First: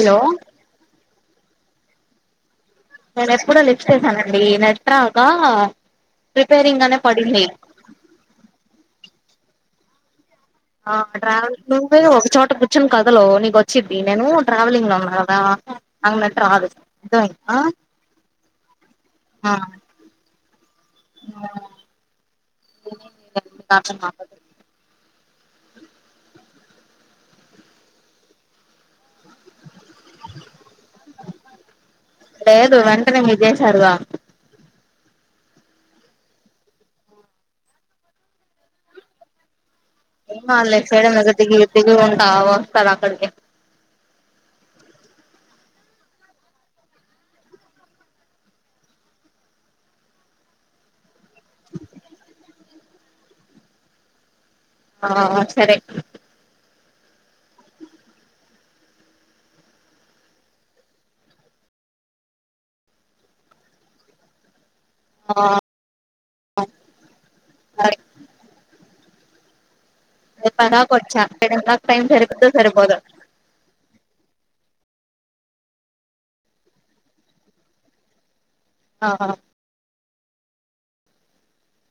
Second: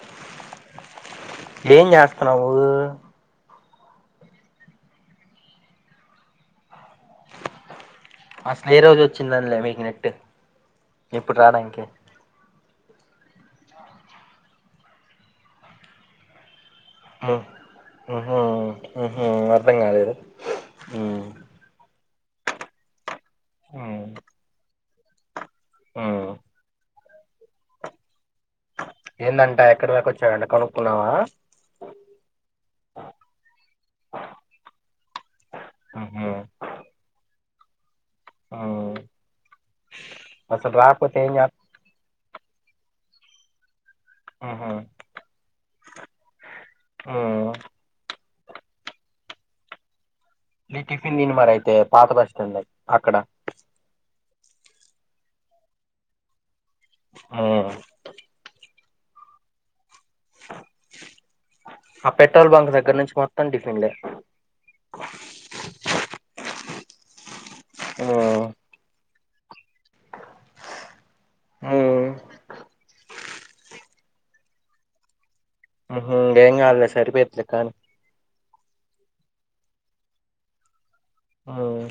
Hello ఏం చేస్తన్నావు నేను ఎప్పుడో లిఫ్ట్ చేసానండి నెట్రాక ప్రిపేరింగ్ అనే పడింది అసలే ఏ రోజు వచ్చిందంలే మీకి నెట్ ఆ ఇప్పుడు డ్రావె రాడానికి నువ్వే ఒక చోట కూర్చుని కాద్ అందులో నీకు వచ్చిది నేను ట్రావెలింగ్ లో ఉన్నా కదా నాకు నెట్ రాదు ఉహు అర్థమైందా ఉహు ఉహు అర్థం కాలేదు ఉమ్ కాక మా ఆ ఏందంట ఎక్కడ దాకా వచ్చాడంట కనుక్కున్నావా లేదు వెంటనే మీర్ చేసారుగా ఉహు ఆ వస్తాడ్లే ఇటు సైడ్ దిగి దిగి ఉంటా వస్తాడు అక్కడికే అహ ఆ మీ టిఫిన్ దిని మరి అయితే పాత బస్ స్టాండ్ అక్కడ ఆ సరే ఆ ఆ పెట్రోల్ బంక్ దగ్గర నుంచి మొత్తం డిఫిన్లే ఆ ఆ ఉమ్ పన వచ్చా కడ ఉమ్ టైమ్ సరిపోదు సరిపోదో ఉ ఏం కాదులే సరిపోయతులే కానీ ఆహా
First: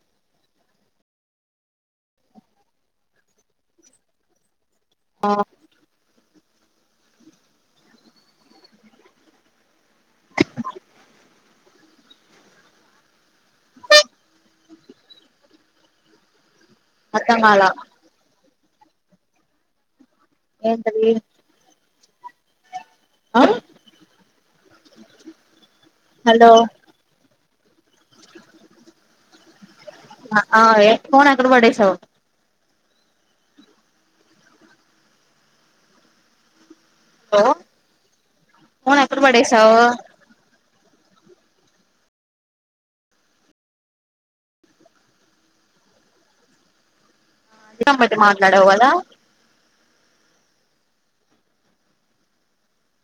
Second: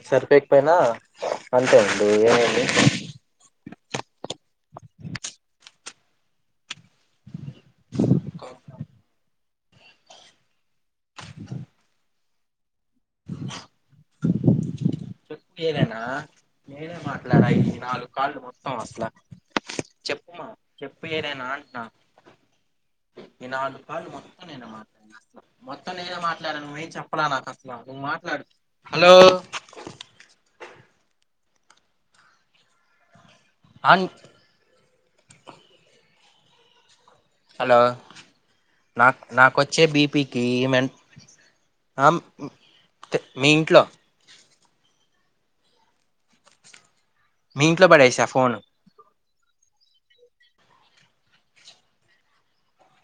సరిపోకపోయినా అంతే అండి ఏమడి ఆ క మీరేనా నేనే అర్థం మాట్లాడా కాలా ఈ నాలుగు కాల్ లు మొత్తం వస్తానాయ్ చెప్పుమా చెప్పు ఏంటది ఇడేనా అంటున్నా ఈ ఆ నాలుగు కాల్ లు మొత్తం నేను మాట్లా మొత్తం నేనే హలో మాట్లాడాను మేం చెప్పాల నాకు మాట్లాడూ హలో ఆ ఏ ఫోన్ ఎక్కడ పడేసావ్ అన్ హలో ఫోన్ ఎక్కడ నాకు పడేసావు నాకుచ్చే బీపీకి ఏమంటే ఆ మీ ఇంట్లో మీ ఇంట్లో గమ్మతి పడేసా ఫోన్ మాట్లాడవ్ కదా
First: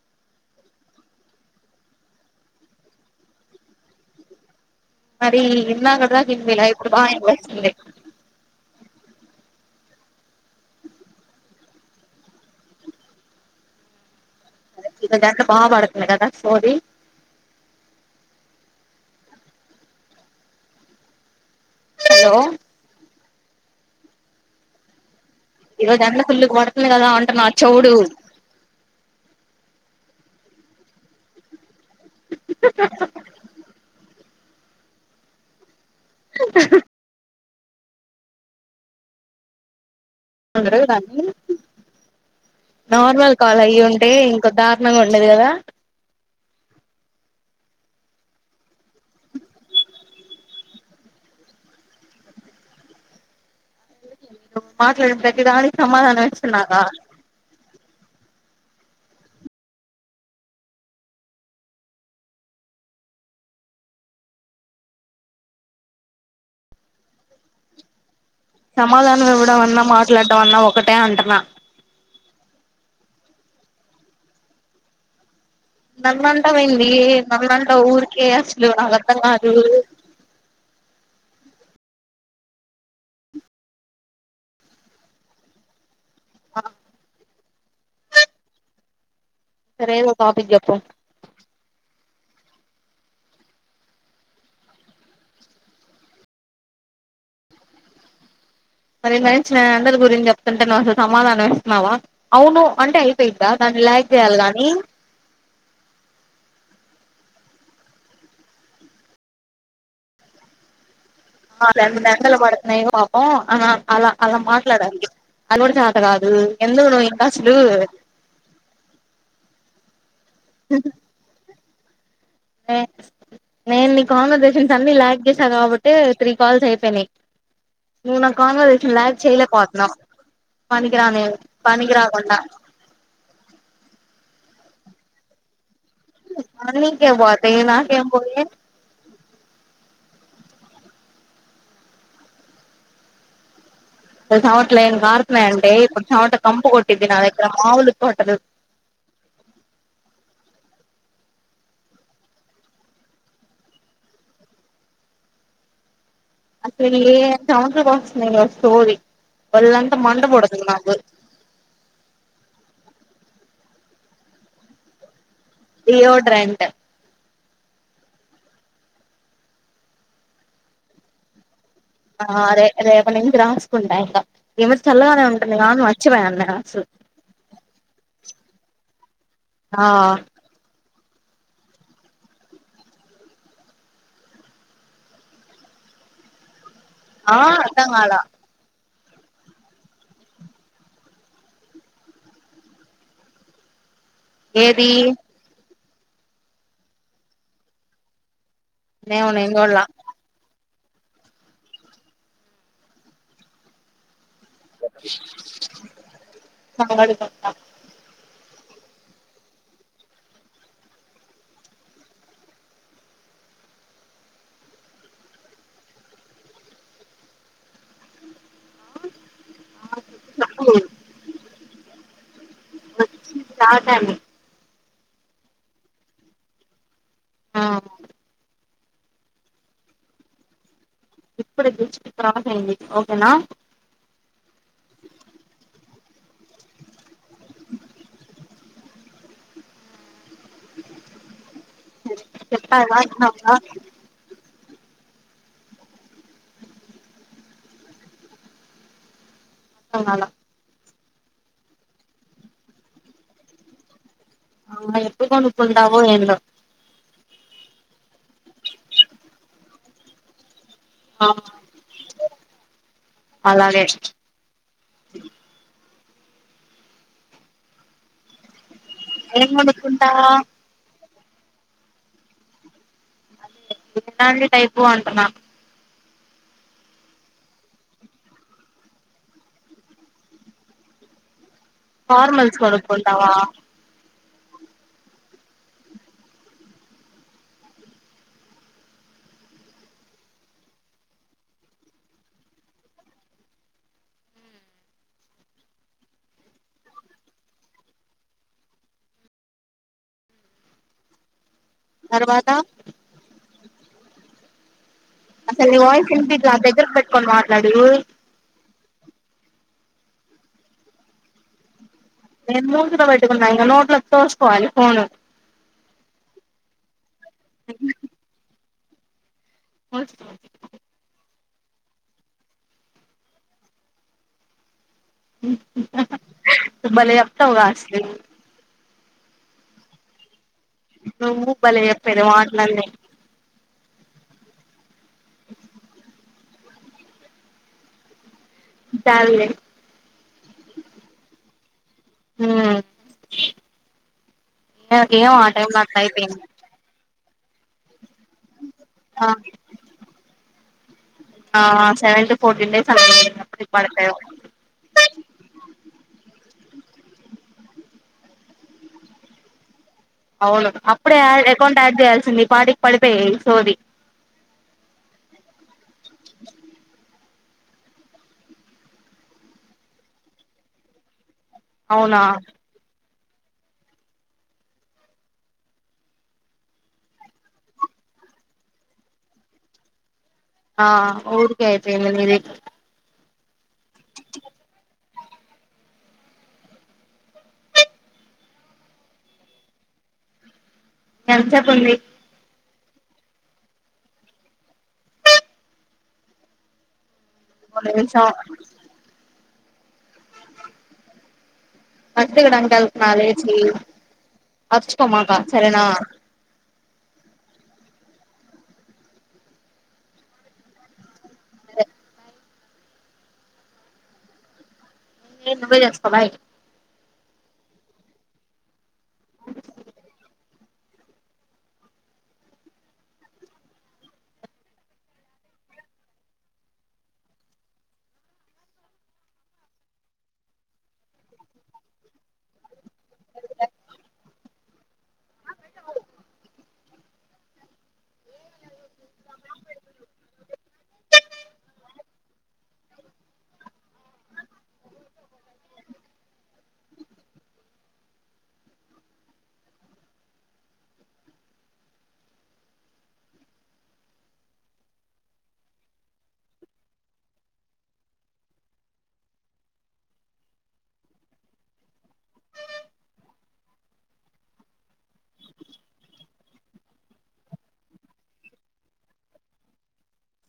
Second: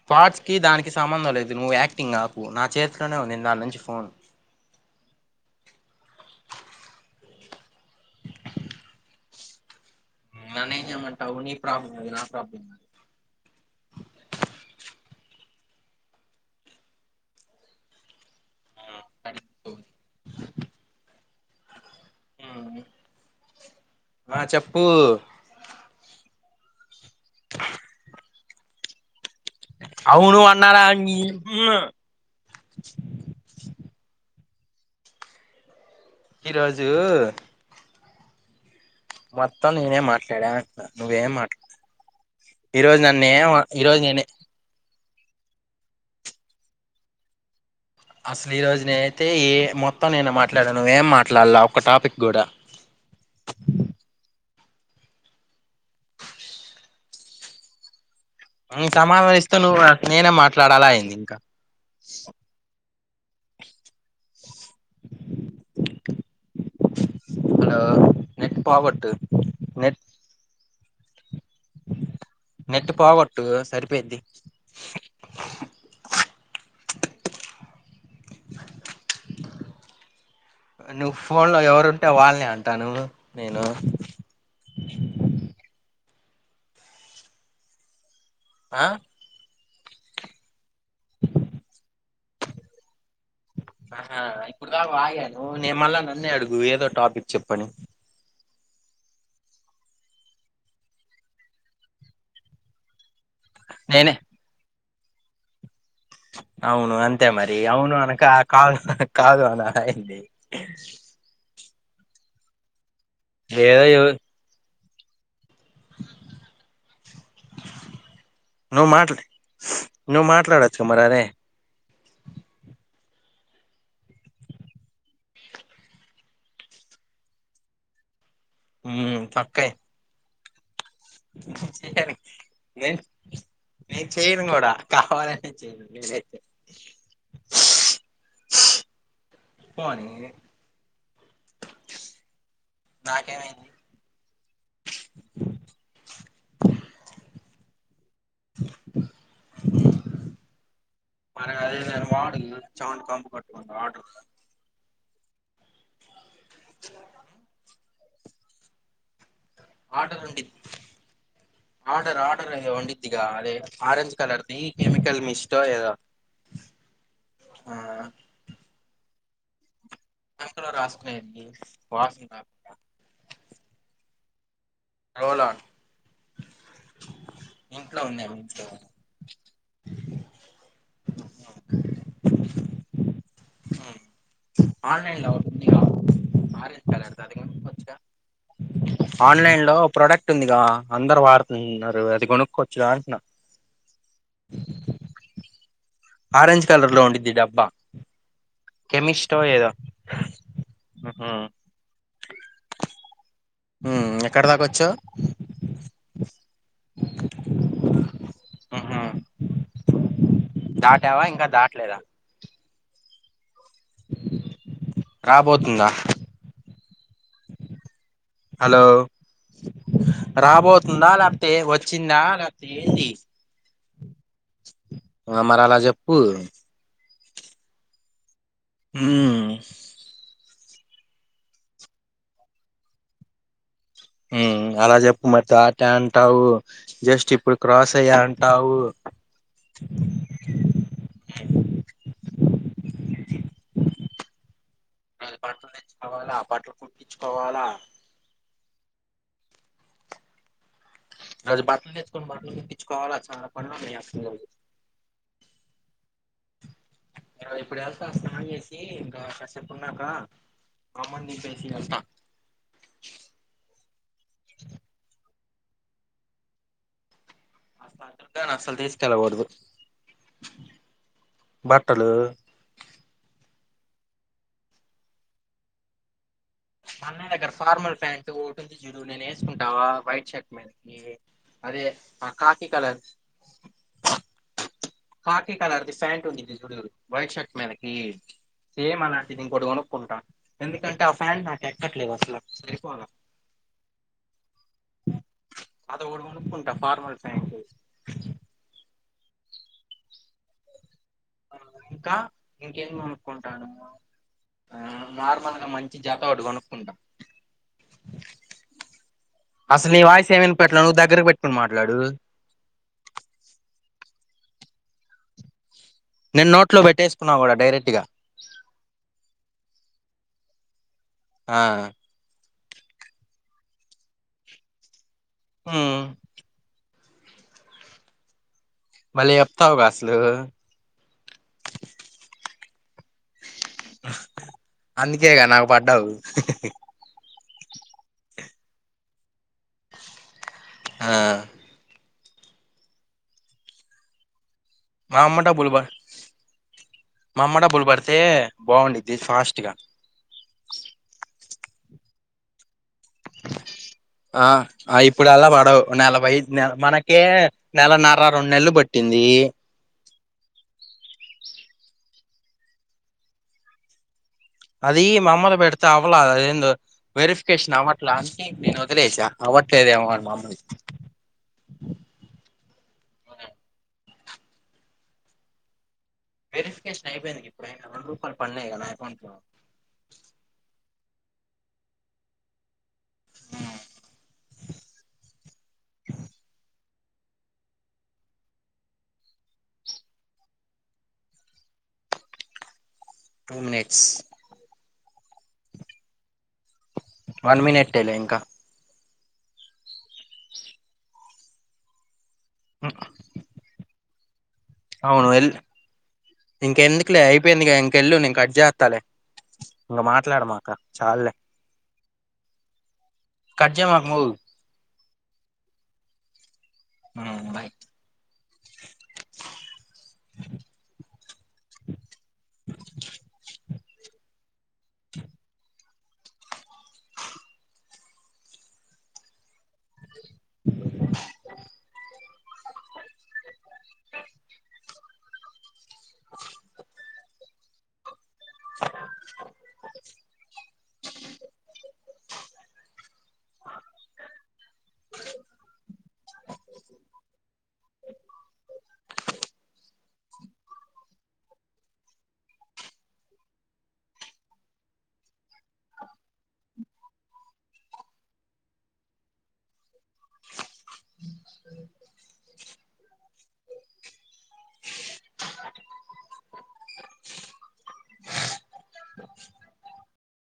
ఫార్ట్స్ కి దానికి సంబంధం లేదు నువ్వు యాక్టింగ్ నాకు నా చేతిలోనే ఉంది దాని నుంచి ఫోన్ మరి ఇందాకటిదాకా ఎనిపియ్యల్ ఇప్పుడు బాగా వినపడుతుంది నన్నేం చేయమంటావు నీ ప్రాబ్లం అది నా ప్రాబ్లం కాదు ఇంకో దానిట్లో బా పడుతుంది కదా సోది ఆ కంటూ హలో ఆ చెప్పు ఈరోజు ఎండ ఫుల్ పడుతుంది కదా అంటున్నాడు చెవుడు అవును అన్నారా నీ ఈరోజు మొత్తం నిన్నే మాట్ల చెడ అందరు కానీ నువ్వేం మాట్లా ఈరోజు నన్నే ఈరోజు నేనే గా ఉండేది కదా అసలు ఈ రోజు నేనైతే ఏ మొత్తం నేను మాట్లాడాను నువ్వేం మాట్లాడలా ఒక టాపిక్ కూడా నువ్వు మాట్లాడిన ప్రతి దానికి సమాధానం ఇస్తున్నగా సమావేశస్త నువ్వు నేనే మాట్లాడాలా అయింది ఇంకా హలో నెట్ పోగొట్టు సమాధానం ఇవ్వడం అన్నా నెట్ మాట్లాడడం అన్నా ఒకటే అంటనా నెట్ పోగొట్టు సరిపోయిది నన్ను అంటావేంది నన్ను అంటా ఊరికే అస్సలు నాకు అర్థం కాదు ఆ ఫోన్ లో ఎవరు ఉంటే వాళ్ళని అంటాను నేను ఆహ ఆ సరే ఎదో ఒక టాపిక్ చెప్పు ఆహా ఇప్పుడు దాకా వాగాను నే మళ్ళ నన్నే అడుగు ఏదో టాపిక్ చెప్పని మరి ఇందాకనుంచి నే అందరి గురించి చెప్తుంటే నువ్వు అసలు సమాధానం ఇస్తన్నావా అవును అంటే ద్దా దాన్ని లాగ్ నేనే చేయాలి కాని అవును అంతే మరి అవును అనక కాదు కాదు అన ఏంది ఆ రెండు నెలలు పడుతున్నాయి పాపం అ ఏదో అలా అలా మాట్లాడాలి అది కూడా చాత కాదు ఎందుకు నువ్ ఇంకాసలు నువ్ మాట్లాడొచ్చు క మరారే నేను నీ కాన్వర్సేషన్స్ అన్ని ల్యాగ్ చేసిన కాబట్టే త్రీ కాల్స్ అయిపోయినాయ్ ఇంగ నా కాన్వర్జేషన్ లాగ్ చేయలే పోతున్నావ్ నేను చెయను నేను నేను చేయను కూడా కావాలని నీకే పోతాయి నాకేం పోయి పోనీ నాకేమైద్ది చమట్లు ఏం కారుతున్నాయి అంటే ఇప్పుడు చవట కంపు కొట్టిద్ది నా దగ్గర మాములు కొట్టదు మన అదే మే వాడు చమట కంపు కొట్టకుండా వాడు అసలు ఏ చమట్లు బోస్తున్నాయ్ సోది ఆర్డర్ వండిత్ ఆర్డర్ ఆర్డర్ వండి దిగా అదే ఆరెంజ్ కలర్ది కెమికల్ మిస్ డియోడ్రెంట్ ఆ సంకలో రాసుకునేడిది ఆ అదే రేపు నుంచి రాసుకుంట ఇంక ఈ మధ్య చల్లగానే రోల్ ఉంటుంది ఆన్ గాను మర్చిపోయన్న అసలు ఇంట్లో ఉందే మీ ఇంట్లో ఆ అ ఆన్లైన్ లో ఉంది గా ఆరెంజ్ ఆ అద్దంగాల ఆన్లైన్లో ప్రోడక్ట్ ఉందిగా అందరు వాడుతున్నారు అది కొనుక్కోవచ్చుగా అంటున్నా ఏది ఆరెంజ్ కలర్ లో ఉండిద్ది డబ్బా ఏమో కెమిస్టో నేను ఏదో చూడలా ఉహు ఉ ఎ వాడు ప ఉహు దాటావా ఇంకా దాటలేదా రాబోతుందా హలో చెప్పు రాబోతుందా లేకపోతే వచ్చిందా లేకపోతే ఏంది స్తాంది అ మరాల జెప్పు ఆ ఊ ఇప్పుడే దిచిట్ అయింది ఓకేనా. ఉమ్ అలా చెప్పు మరి టాటా అంటావు జస్ట్ ఇప్పుడు క్రాస్ అయ్యా అంటావు. ఉమ్. ఆహ్. బట్టలు తెచ్చుకోవాల ఆ బట్టలు కుట్టించుకోవాలా. కోవాలా. అది బట్టలు తెచ్చుకొని బట్టలు కుట్టించుకోవాల చాలా పనులు ఉన్నాయి అసలు ఈరోజు. అవునే ఎప్పుడు కొనుకుంటావో ఏందో. ఆహ్ ఇప్పుడు వెళ్తా స్నానం చేసి ఇంకా కాసేప్ ఉన్నాక. ఆహ్ అలాగే. ఆహ్ [unintelligible] అసలు తీస్ ఏం కొనుకుంటావ్. బట్టలు. అదే ఎలాంటి టైపు అంటున్నా. అన్నయ్యా దగ్గర ఫార్మల్ ప్యాంటు ఒకటి ఉంది చూడు నేను వేసుకుంటా వైట్ షర్ట్ మీదకి. ఫార్మల్స్ కొనుక్కుంటావా. ఖాకిీ కలర్ది ప్యాంట్ ఉంది చూడు వైట్ షర్ట్ మీదకి. సేమ్ అలాంటిది ఇంకోటి కొనుక్కుంటా ఎందుకంటే ఆ ప్యాంట్ నాకు ఎక్కట్లేదు అసలు సరిపోదు. అదొకటి కొనుక్కుంటా ఫార్మల్ పాయింట్. ఇంకా తర్వాత ఇంకేమి కొనుక్కుంటాను ఆహ్. అసలు నీ వాయిస్ వినిపిట్లే ఆహ్ దగ్గరికి పెట్టుకొని మాట్లాడు. అసలు నీ వాయిస్ ఏం వినిపియట్లే నవ్వు దగ్గరకి పెట్టుకుని మాట్లాడు. నేను మూతిలో పెట్టుకున్నా ఇంకా నోట్లోకి తోసుకోవాలి ఫోను. నేను నోట్లో పెట్టేసుకున్నా కూడా డైరెక్ట్గా. నువ్వు ఆహ్. ఉమ్. సు భలే చెప్తావుగా అసలు. భలే చెప్తావుగా అసలు. నువ్వు భలే చెప్పేది మాటలన్నీ. అందుకేగా నాకు పడ్డావు. చాలులే. ఆహ్. ఉమ్ మా నాకేం అమ్మ ఆ డబ్బులు టైంలో ప అట్లా అయిపోయింది. మా అమ్మ డబ్బులు పడితే బాగుండిద్ది ఆ ఫాస్ట్గా. ఆహ్ సెవెత్ పోర్టిన్ డేస్. అలా ఎప్పటికి పడతాయో ఆహ్ ఆ ఇప్పుడు అలా పడవు. నలభై ఐదు నెల్ మనకే నెలన్నర రెండు నెలలు పట్టింది. అవును అప్పుడే యడ్ అకౌంట్ యాడ్ చేయాల్సింది ఈ పాటికి పడిపోయేది ఈ సోది. అది మమ్ములుగా పెడితే అవలే అది ఎందో. వెరిఫికేషన్ అవ్వట్లే అంటే నేను వదిలేసా అవ్వట్లేదేమోని మా అమ్మది. అవునా. వెరిఫికేషన్ అయిపోయింది గిప్పుడు అయినా రెండు రూపాయలు పడినాయి కదా అకౌంట్లో. ఆహ్ ఊరికే అయిపోయింది నీది. ఛ్ చ్. ఎంత్ సెపుంది టూ మినిట్స్ వన్ ఒక మినిటేలే నిమిషం ఇంకా బస్ దిగడానికి అడుగుతున్నవా లేచి అవును అరుచుకోమాక ఎల్ సరేనా ఇంకెందుకులే అయిపోయిందిగా ఇంకెళ్లు నేన్ కట్ జేత్తాలే ఇంక మాట్లాడమాక చాల్లే ఎ కట్ జేయమాకు మో ఏ నువ్వే చేస్కో బాయ్ మ్ బాయ్